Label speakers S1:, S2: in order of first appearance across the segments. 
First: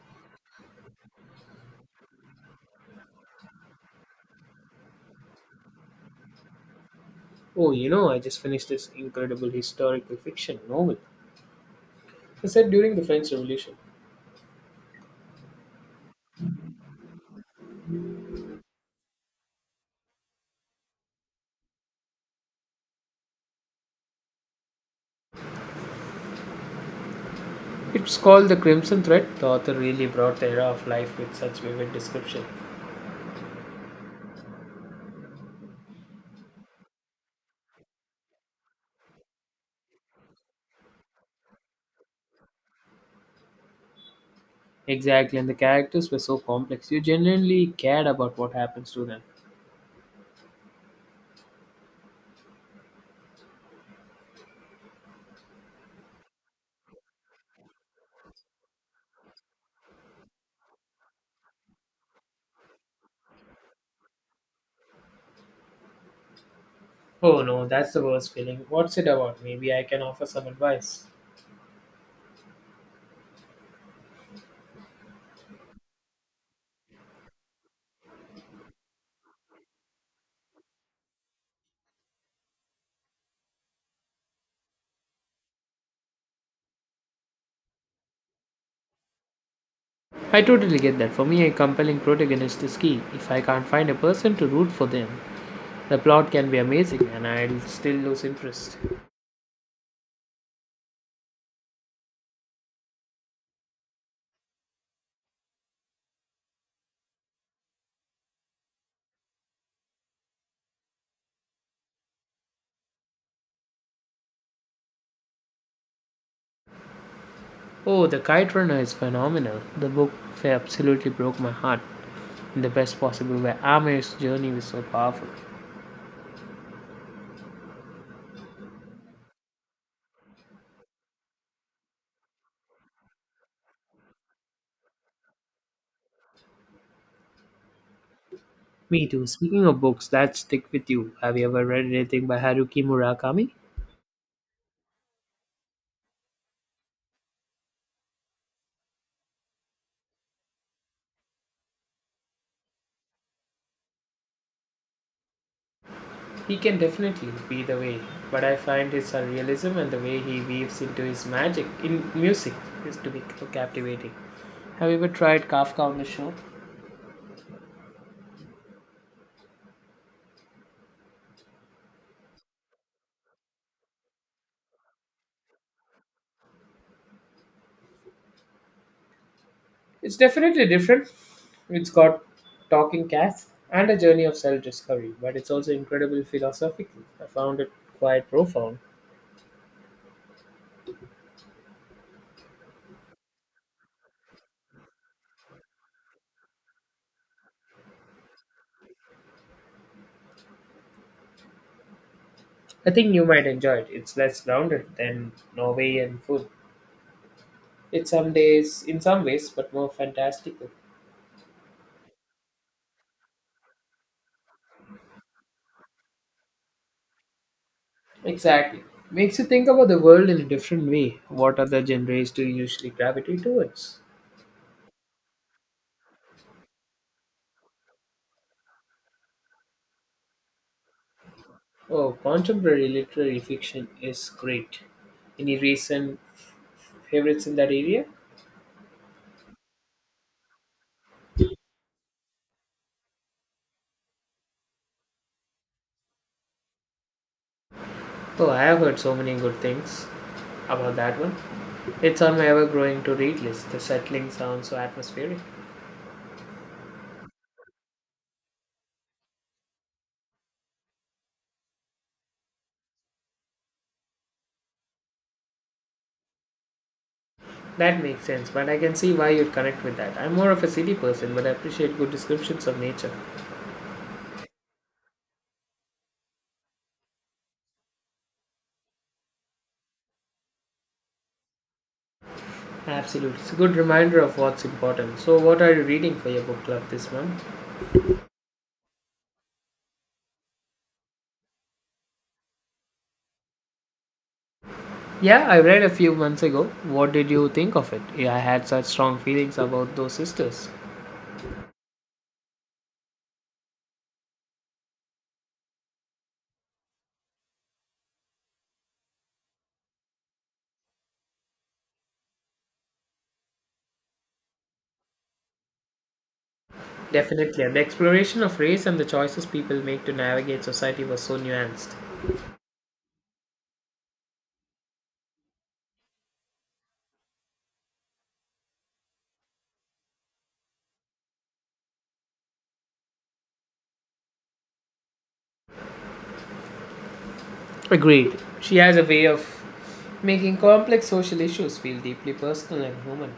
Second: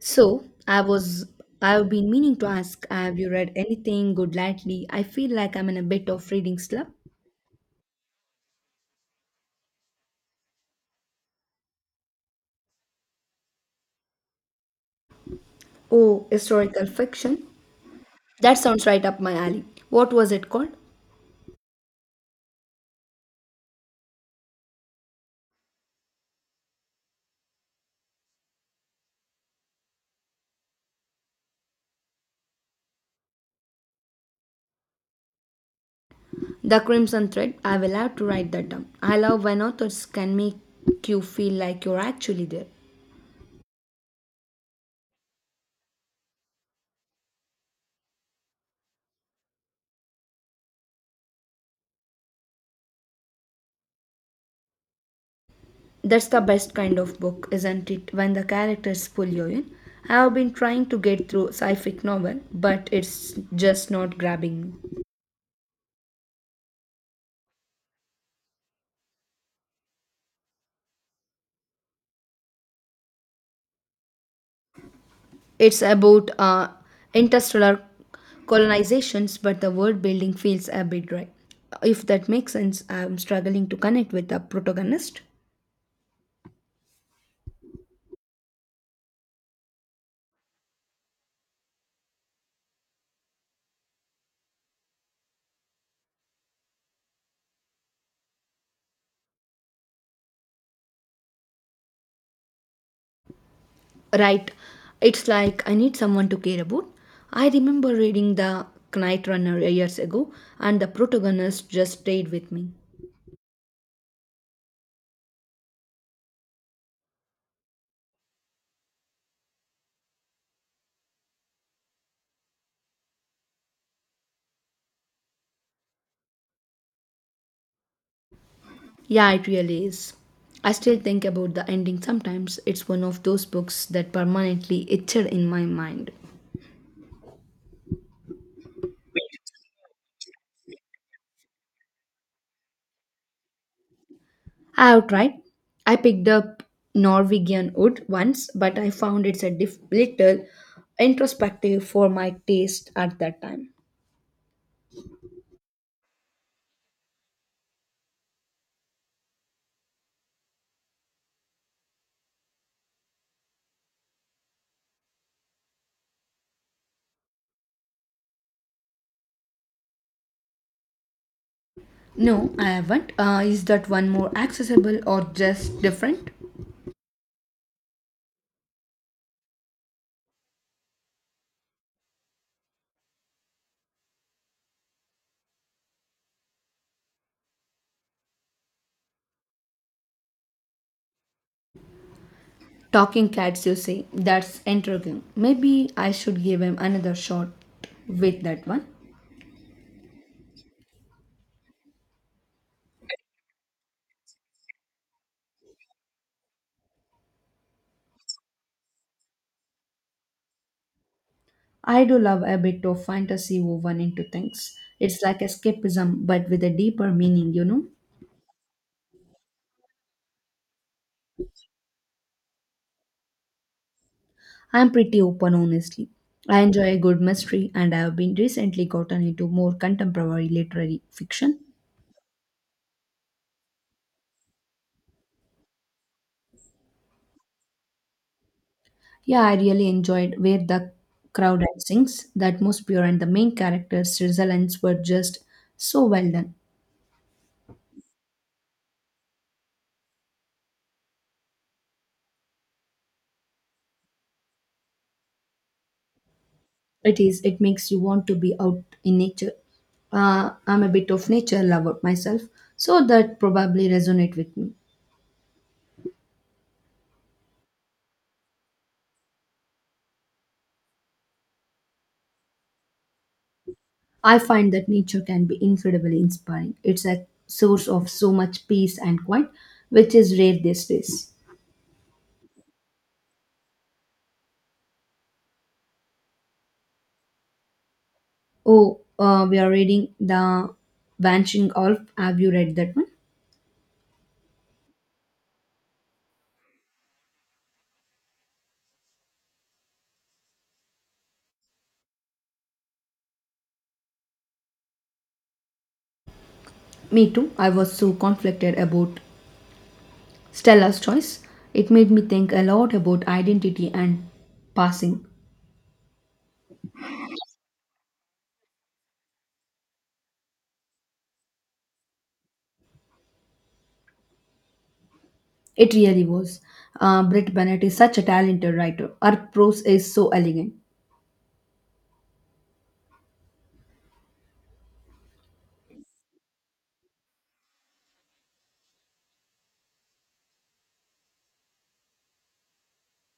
S1: So, I was I've been meaning to ask, have you read anything good lately? I feel like I'm in a bit of reading slump.
S2: Oh, you know, I just finished this incredible historical fiction novel. I said during the French Revolution.
S1: Oh, historical fiction. That sounds right up my alley. What was it called?
S2: It's called The Crimson Thread. The author really brought the era of life with such vivid description.
S1: The Crimson Thread. I will have to write that down. I love when authors can make you feel like you're actually there.
S2: Exactly, and the characters were so complex. You genuinely cared about what happens to them.
S1: That's the best kind of book, isn't it? When the characters pull you in. I have been trying to get through sci fi novel, but it's just not grabbing me.
S2: Oh no, that's the worst feeling. What's it about? Maybe I can offer some advice.
S1: It's about interstellar colonizations, but the world building feels a bit dry. If that makes sense, I'm struggling to connect with the protagonist.
S2: I totally get that. For me, a compelling protagonist is key. If I can't find a person to root for them, the plot can be amazing and I'll still lose interest.
S1: Right, it's like I need someone to care about. I remember reading The Knight Runner years ago, and the protagonist just stayed with me.
S2: Oh, The Kite Runner is phenomenal. The absolutely broke my heart in the best possible way. Amir's journey was so powerful.
S1: Yeah, it really is. I still think about the ending sometimes. It's one of those books that permanently etched in my mind.
S2: Me too. Speaking of books that stick with you, have you ever read anything by Haruki Murakami?
S1: I have tried. I picked up Norwegian wood once, but I found it's a little introspective for my taste at that time.
S2: He can definitely be the way, but I find his surrealism and the way he weaves into his magic in music is to be captivating. Have you ever tried Kafka on the Shore?
S1: No, I haven't. Is that one more accessible or just different?
S2: It's definitely different. It's got talking cats and a journey of self discovery, but it's also incredibly philosophical. I found it quite profound.
S1: Talking cats, you say. That's intriguing. Maybe I should give him another shot with that one.
S2: I think you might enjoy it. It's less grounded than Norwegian food. It's some days, in some ways, but more fantastical.
S1: I do love a bit of fantasy woven into things. It's like escapism, but with a deeper meaning?
S2: Exactly. Makes you think about the world in a different way. What other genres do you usually gravitate towards?
S1: I'm pretty open, honestly. I enjoy a good mystery, and I have been recently gotten into more contemporary literary fiction.
S2: Oh, contemporary literary fiction is great. Any recent favorites in that area?
S1: Yeah, I really enjoyed Where the Crowd At Sings, the atmosphere and the main character's resilience were just so well done.
S2: Oh, I have heard so many good things about that one. It's on my ever growing to read list. The settling sounds so atmospheric.
S1: It is, it makes you want to be out in nature. I'm a bit of nature lover myself, so that probably resonate with me.
S2: That makes sense, but I can see why you'd connect with that. I'm more of a city person, but I appreciate good descriptions of nature.
S1: I find that nature can be incredibly inspiring. It's a source of so much peace and quiet, which is rare these days.
S2: Absolutely. It's a good reminder of what's important. So, what are you reading for your book club this month?
S1: Oh, we are reading The Vanishing Alf. Have you read that one?
S2: Yeah, I read a few months ago. What did you think of it? Yeah, I had such strong feelings about those sisters.
S1: Me too. I was so conflicted about Stella's choice. It made me think a lot about identity and passing.
S2: Definitely. And the exploration of race and the choices people make to navigate society was so nuanced.
S1: It really was. Britt Bennett is such a talented writer. Her prose is so elegant.
S2: Agreed. She has a way of making complex social issues feel deeply personal and human.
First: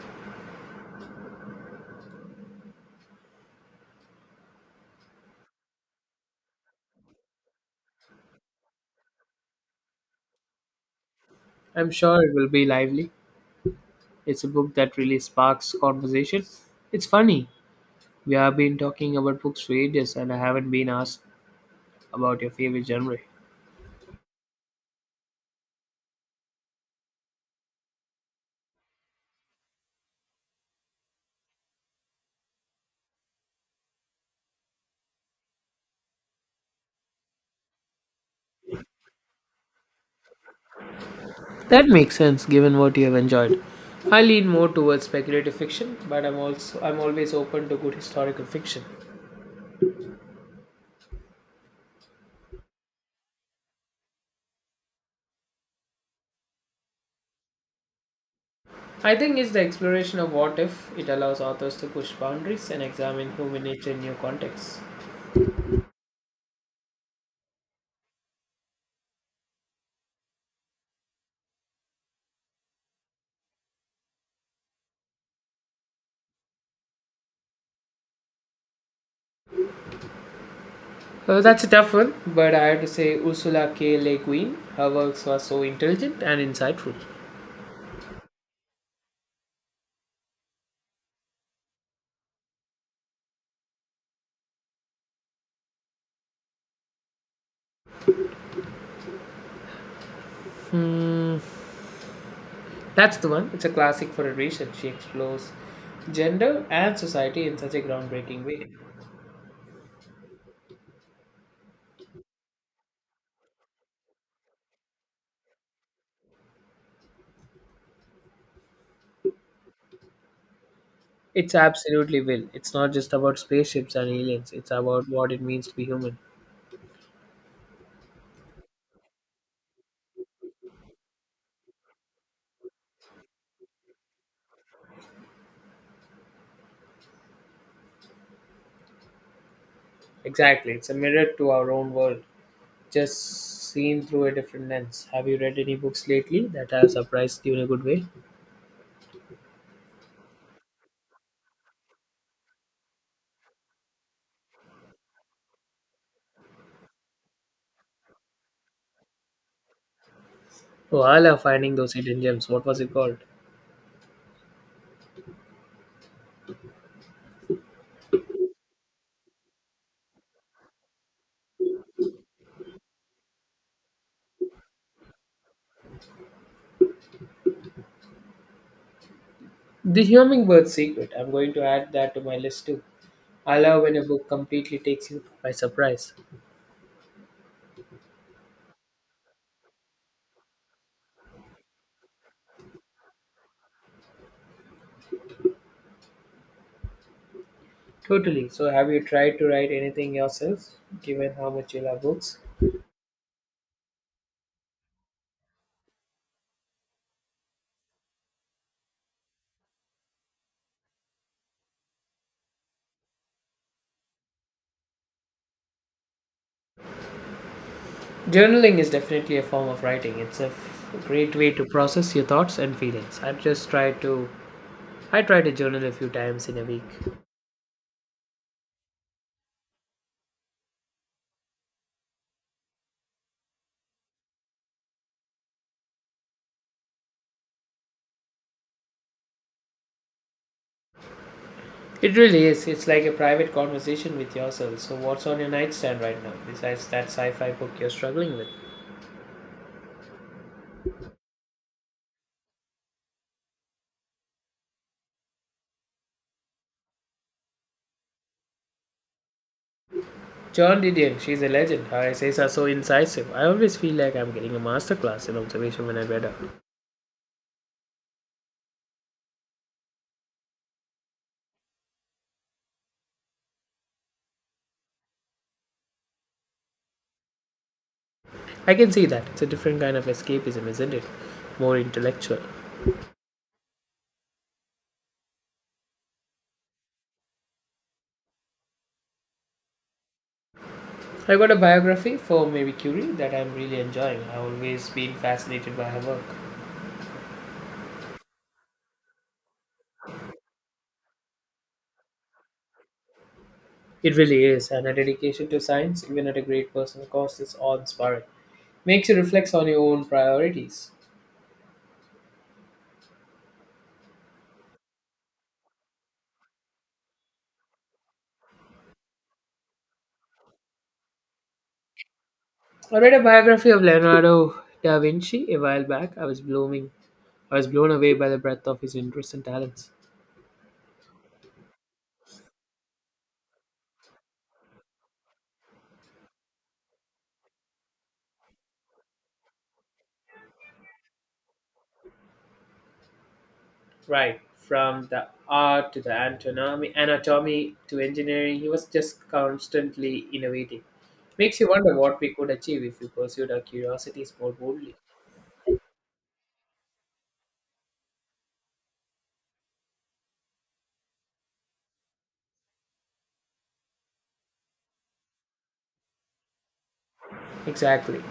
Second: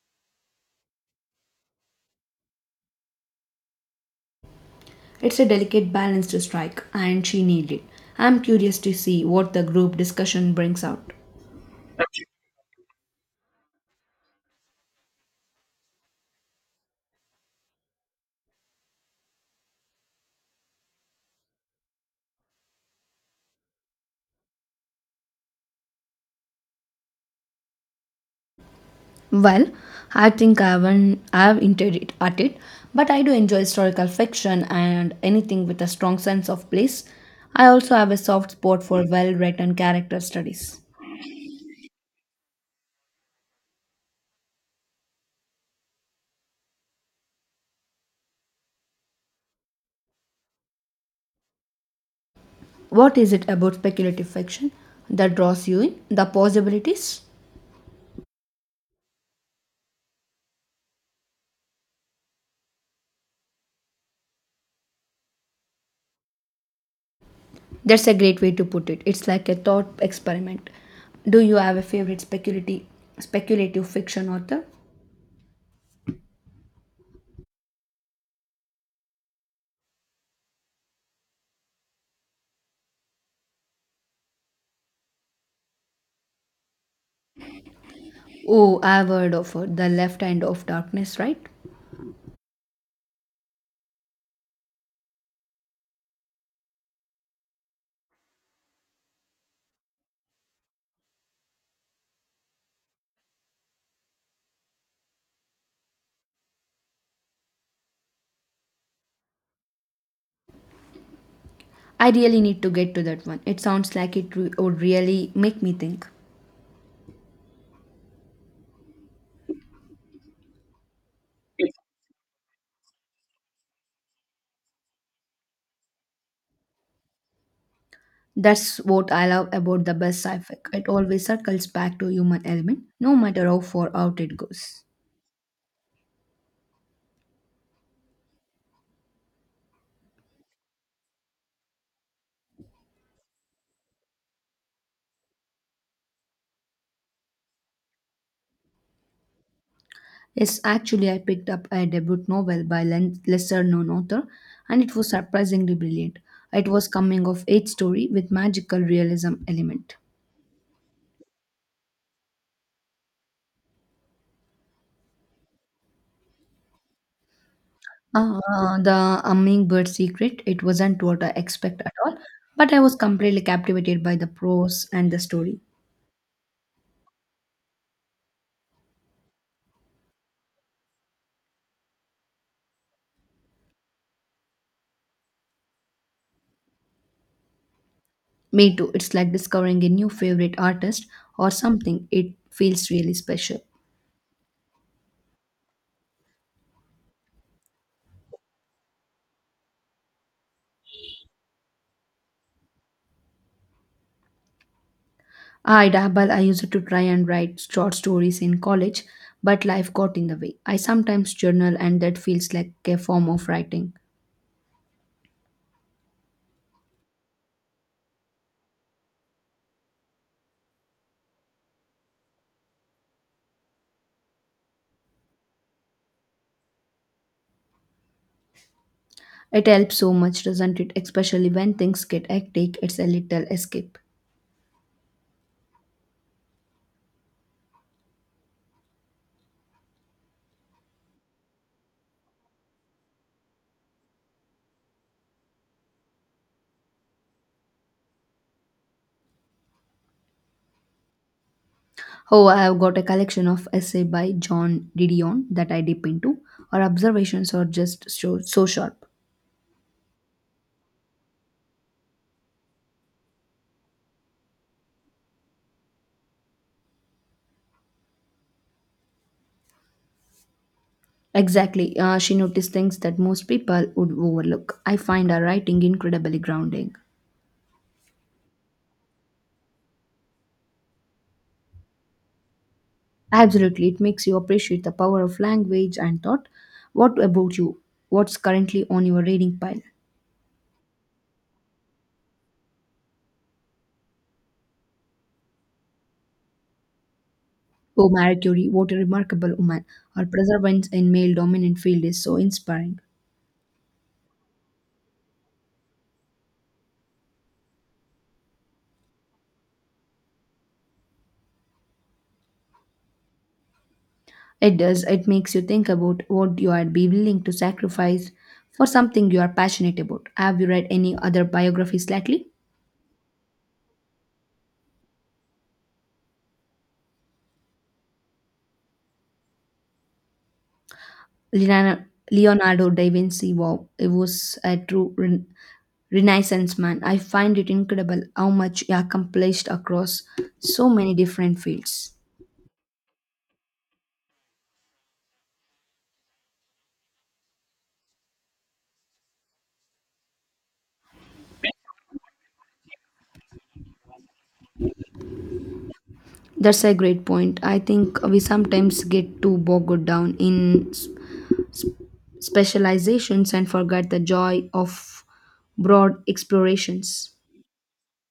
S1: It's a delicate balance to strike, and she nailed it. I'm curious to see what the group discussion brings out.
S2: I'm sure it will be lively. It's a book that really sparks conversation. It's funny. We have been talking about books for ages and I haven't been asked about your favorite genre.
S1: Well, I think I haven't, I've hinted it at it, but I do enjoy historical fiction and anything with a strong sense of place. I also have a soft spot for well written character studies.
S2: That makes sense given what you have enjoyed. I lean more towards speculative fiction, but I'm always open to good historical fiction.
S1: What is it about speculative fiction that draws you in? The possibilities?
S2: I think it's the exploration of what if it allows authors to push boundaries and examine human nature in new contexts.
S1: That's a great way to put it. It's like a thought experiment. Do you have a favorite speculative fiction author?
S2: That's a tough one, but I have to say Ursula K. Le Guin. Her works are so intelligent and insightful.
S1: Oh, I've heard of it. The Left Hand of Darkness, right?
S2: That's the one. It's a classic for a reason. She explores gender and society in such a groundbreaking way.
S1: I really need to get to that one. It sounds like it would really make me think.
S2: It's absolutely will. It's not just about spaceships and aliens. It's about what it means to be human.
S1: That's what I love about the best sci-fi. It always circles back to human element, no matter how far out it goes.
S2: Exactly. It's a mirror to our own world, just seen through a different lens. Have you read any books lately that have surprised you in a good way?
S1: Yes, actually, I picked up a debut novel by lesser-known author, and it was surprisingly brilliant. It was coming of age story with magical realism element.
S2: Oh, I love finding those hidden gems. What was it called?
S1: The hummingbird secret, it wasn't what I expect at all, but I was completely captivated by the prose and the story.
S2: The Hummingbird's Secret. I'm going to add that to my list too. I love when a book completely takes you by surprise.
S1: Me too, it's like discovering a new favorite artist or something. It feels really special.
S2: Totally. So, have you tried to write anything yourself, given how much you love books?
S1: I dabble, I used to try and write short stories in college, but life got in the way. I sometimes journal and that feels like a form of writing.
S2: Journaling is definitely a form of writing. It's a great way to process your thoughts and feelings. I've just tried to. I try to journal a few times in a week.
S1: It helps so much, doesn't it? Especially when things get hectic, it's a little escape.
S2: It really is. It's like a private conversation with yourself. So, what's on your nightstand right now, besides that sci fi book you're struggling with?
S1: Oh, I have got a collection of essay by John Didion that I dip into. Her observations are just so, so sharp.
S2: John Didion, she's a legend. Her essays are so so incisive. I always feel like I'm getting a masterclass in observation when I read her.
S1: Exactly. She noticed things that most people would overlook. I find her writing incredibly grounding.
S2: I can see that. It's a different kind of escapism, isn't it? More intellectual.
S1: Absolutely. It makes you appreciate the power of language and thought. What about you? What's currently on your reading pile?
S2: I got a biography for Marie Curie that I'm really enjoying. I've always been fascinated by her work.
S1: Oh, Marie Curie, what a remarkable woman. Her perseverance in male dominant field is so inspiring.
S2: It really is, and her dedication to science, even at a great personal cost, is awe inspiring. Makes you reflect on your own priorities.
S1: It does, it makes you think about what you would be willing to sacrifice for something you are passionate about. Have you read any other biographies lately?
S2: I read a biography of Leonardo da Vinci a while back. I was blown away by the breadth of his interests and talents.
S1: Leonardo Leonardo da Vinci, wow, it was a true renaissance man. I find it incredible how much he accomplished across so many different fields.
S2: Right, from the art to the anatomy, anatomy to engineering, he was just constantly innovating. Makes you wonder what we could achieve if we pursued our curiosities more boldly.
S1: That's a great point. I think we sometimes get too bogged down in specializations and forget the joy of broad explorations.
S2: Exactly.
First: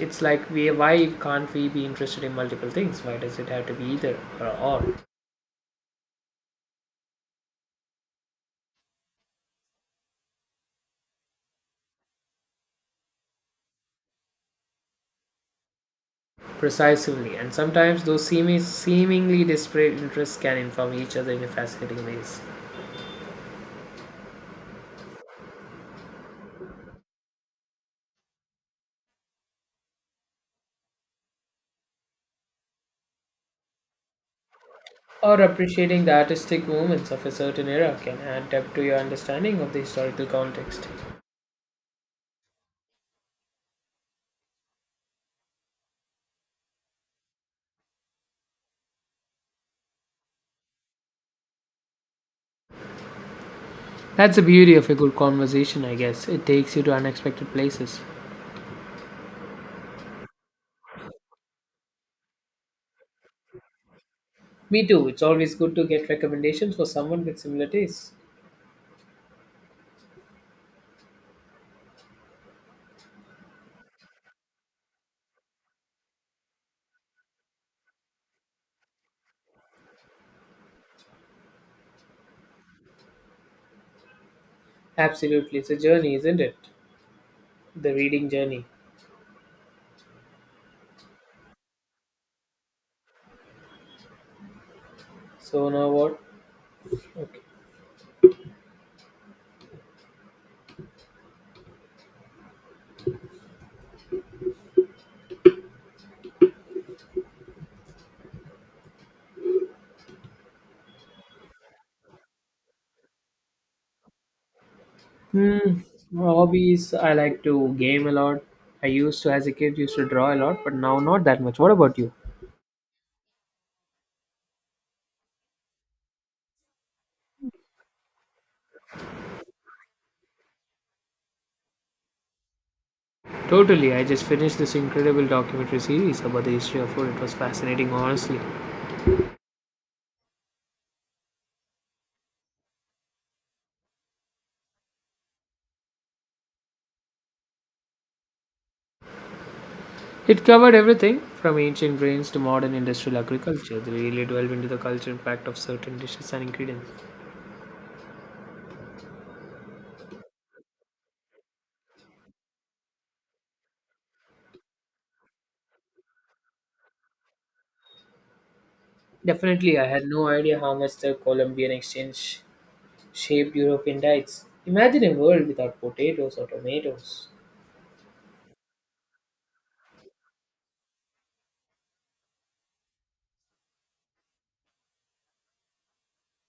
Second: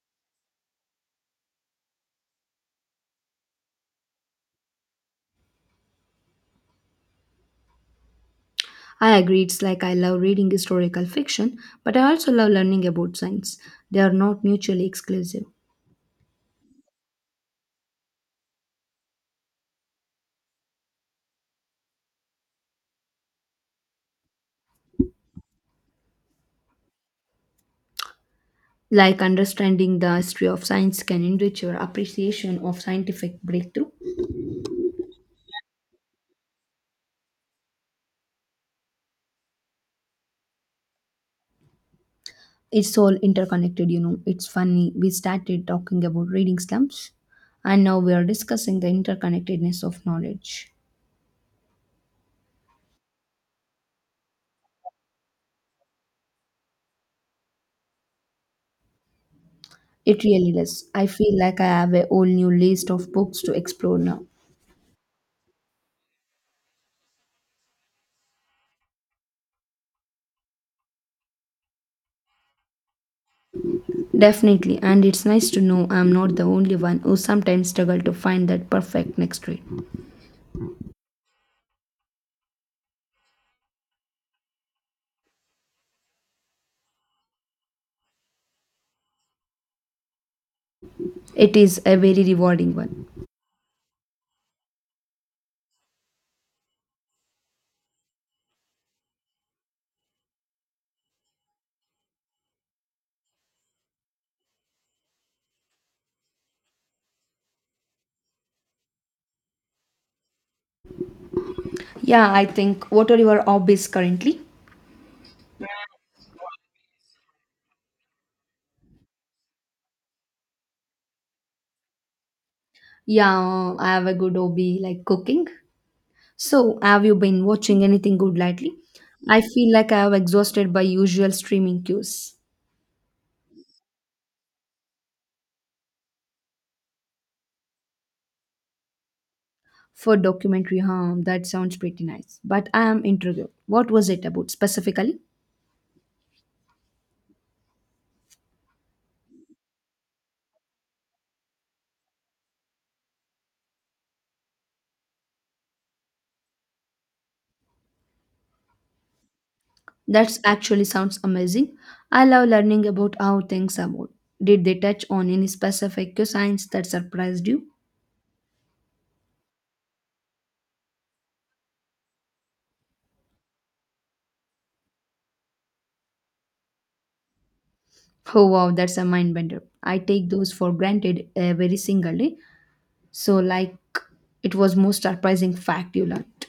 S2: It's like we why can't we be interested in multiple things? Why does it have to be either or all?
S1: I agree, it's like I love reading historical fiction, but I also love learning about science. They are not mutually exclusive.
S2: Precisely. And sometimes those seemingly disparate interests can inform each other in fascinating ways.
S1: Like understanding the history of science can enrich your appreciation of scientific breakthrough.
S2: Or appreciating the artistic movements of a certain era can add depth to your understanding of the historical context.
S1: It's all interconnected, you know. It's funny, we started talking about reading slumps, and now we are discussing the interconnectedness of knowledge.
S2: That's the beauty of a good conversation, I guess. It takes you to unexpected places.
S1: It really is. I feel like I have a whole new list of books to explore now.
S2: Me too. It's always good to get recommendations for someone with similar tastes.
S1: Definitely, and it's nice to know I'm not the only one who sometimes struggle to find that perfect next trade.
S2: Absolutely. It's a journey, isn't it? The reading journey.
S1: It is a very rewarding one.
S2: So now what? Okay.
S1: Yeah, I think what are your hobbies currently?
S2: Hmm. Hobbies. I like to game a lot. I used to, as a kid, used to draw a lot, but now not that much. What about you?
S1: Yeah, I have a good hobby like cooking. So, have you been watching anything good lately? I feel like I have exhausted by usual streaming cues.
S2: Totally, I just finished this incredible documentary series about the history of food. It was fascinating, honestly.
S1: For documentary, huh? That sounds pretty nice. But I am intrigued. What was it about specifically?
S2: It covered everything from ancient grains to modern industrial agriculture. They really delved into the cultural impact of certain dishes and ingredients.
S1: That actually sounds amazing. I love learning about how things evolve. Did they touch on any specific science that surprised you?
S2: Definitely, I had no idea how much the Colombian exchange shaped European diets. Imagine a world without potatoes or tomatoes.
S1: Oh wow, that's a mind bender. I take those for granted every single day. So like it was most surprising fact you learned.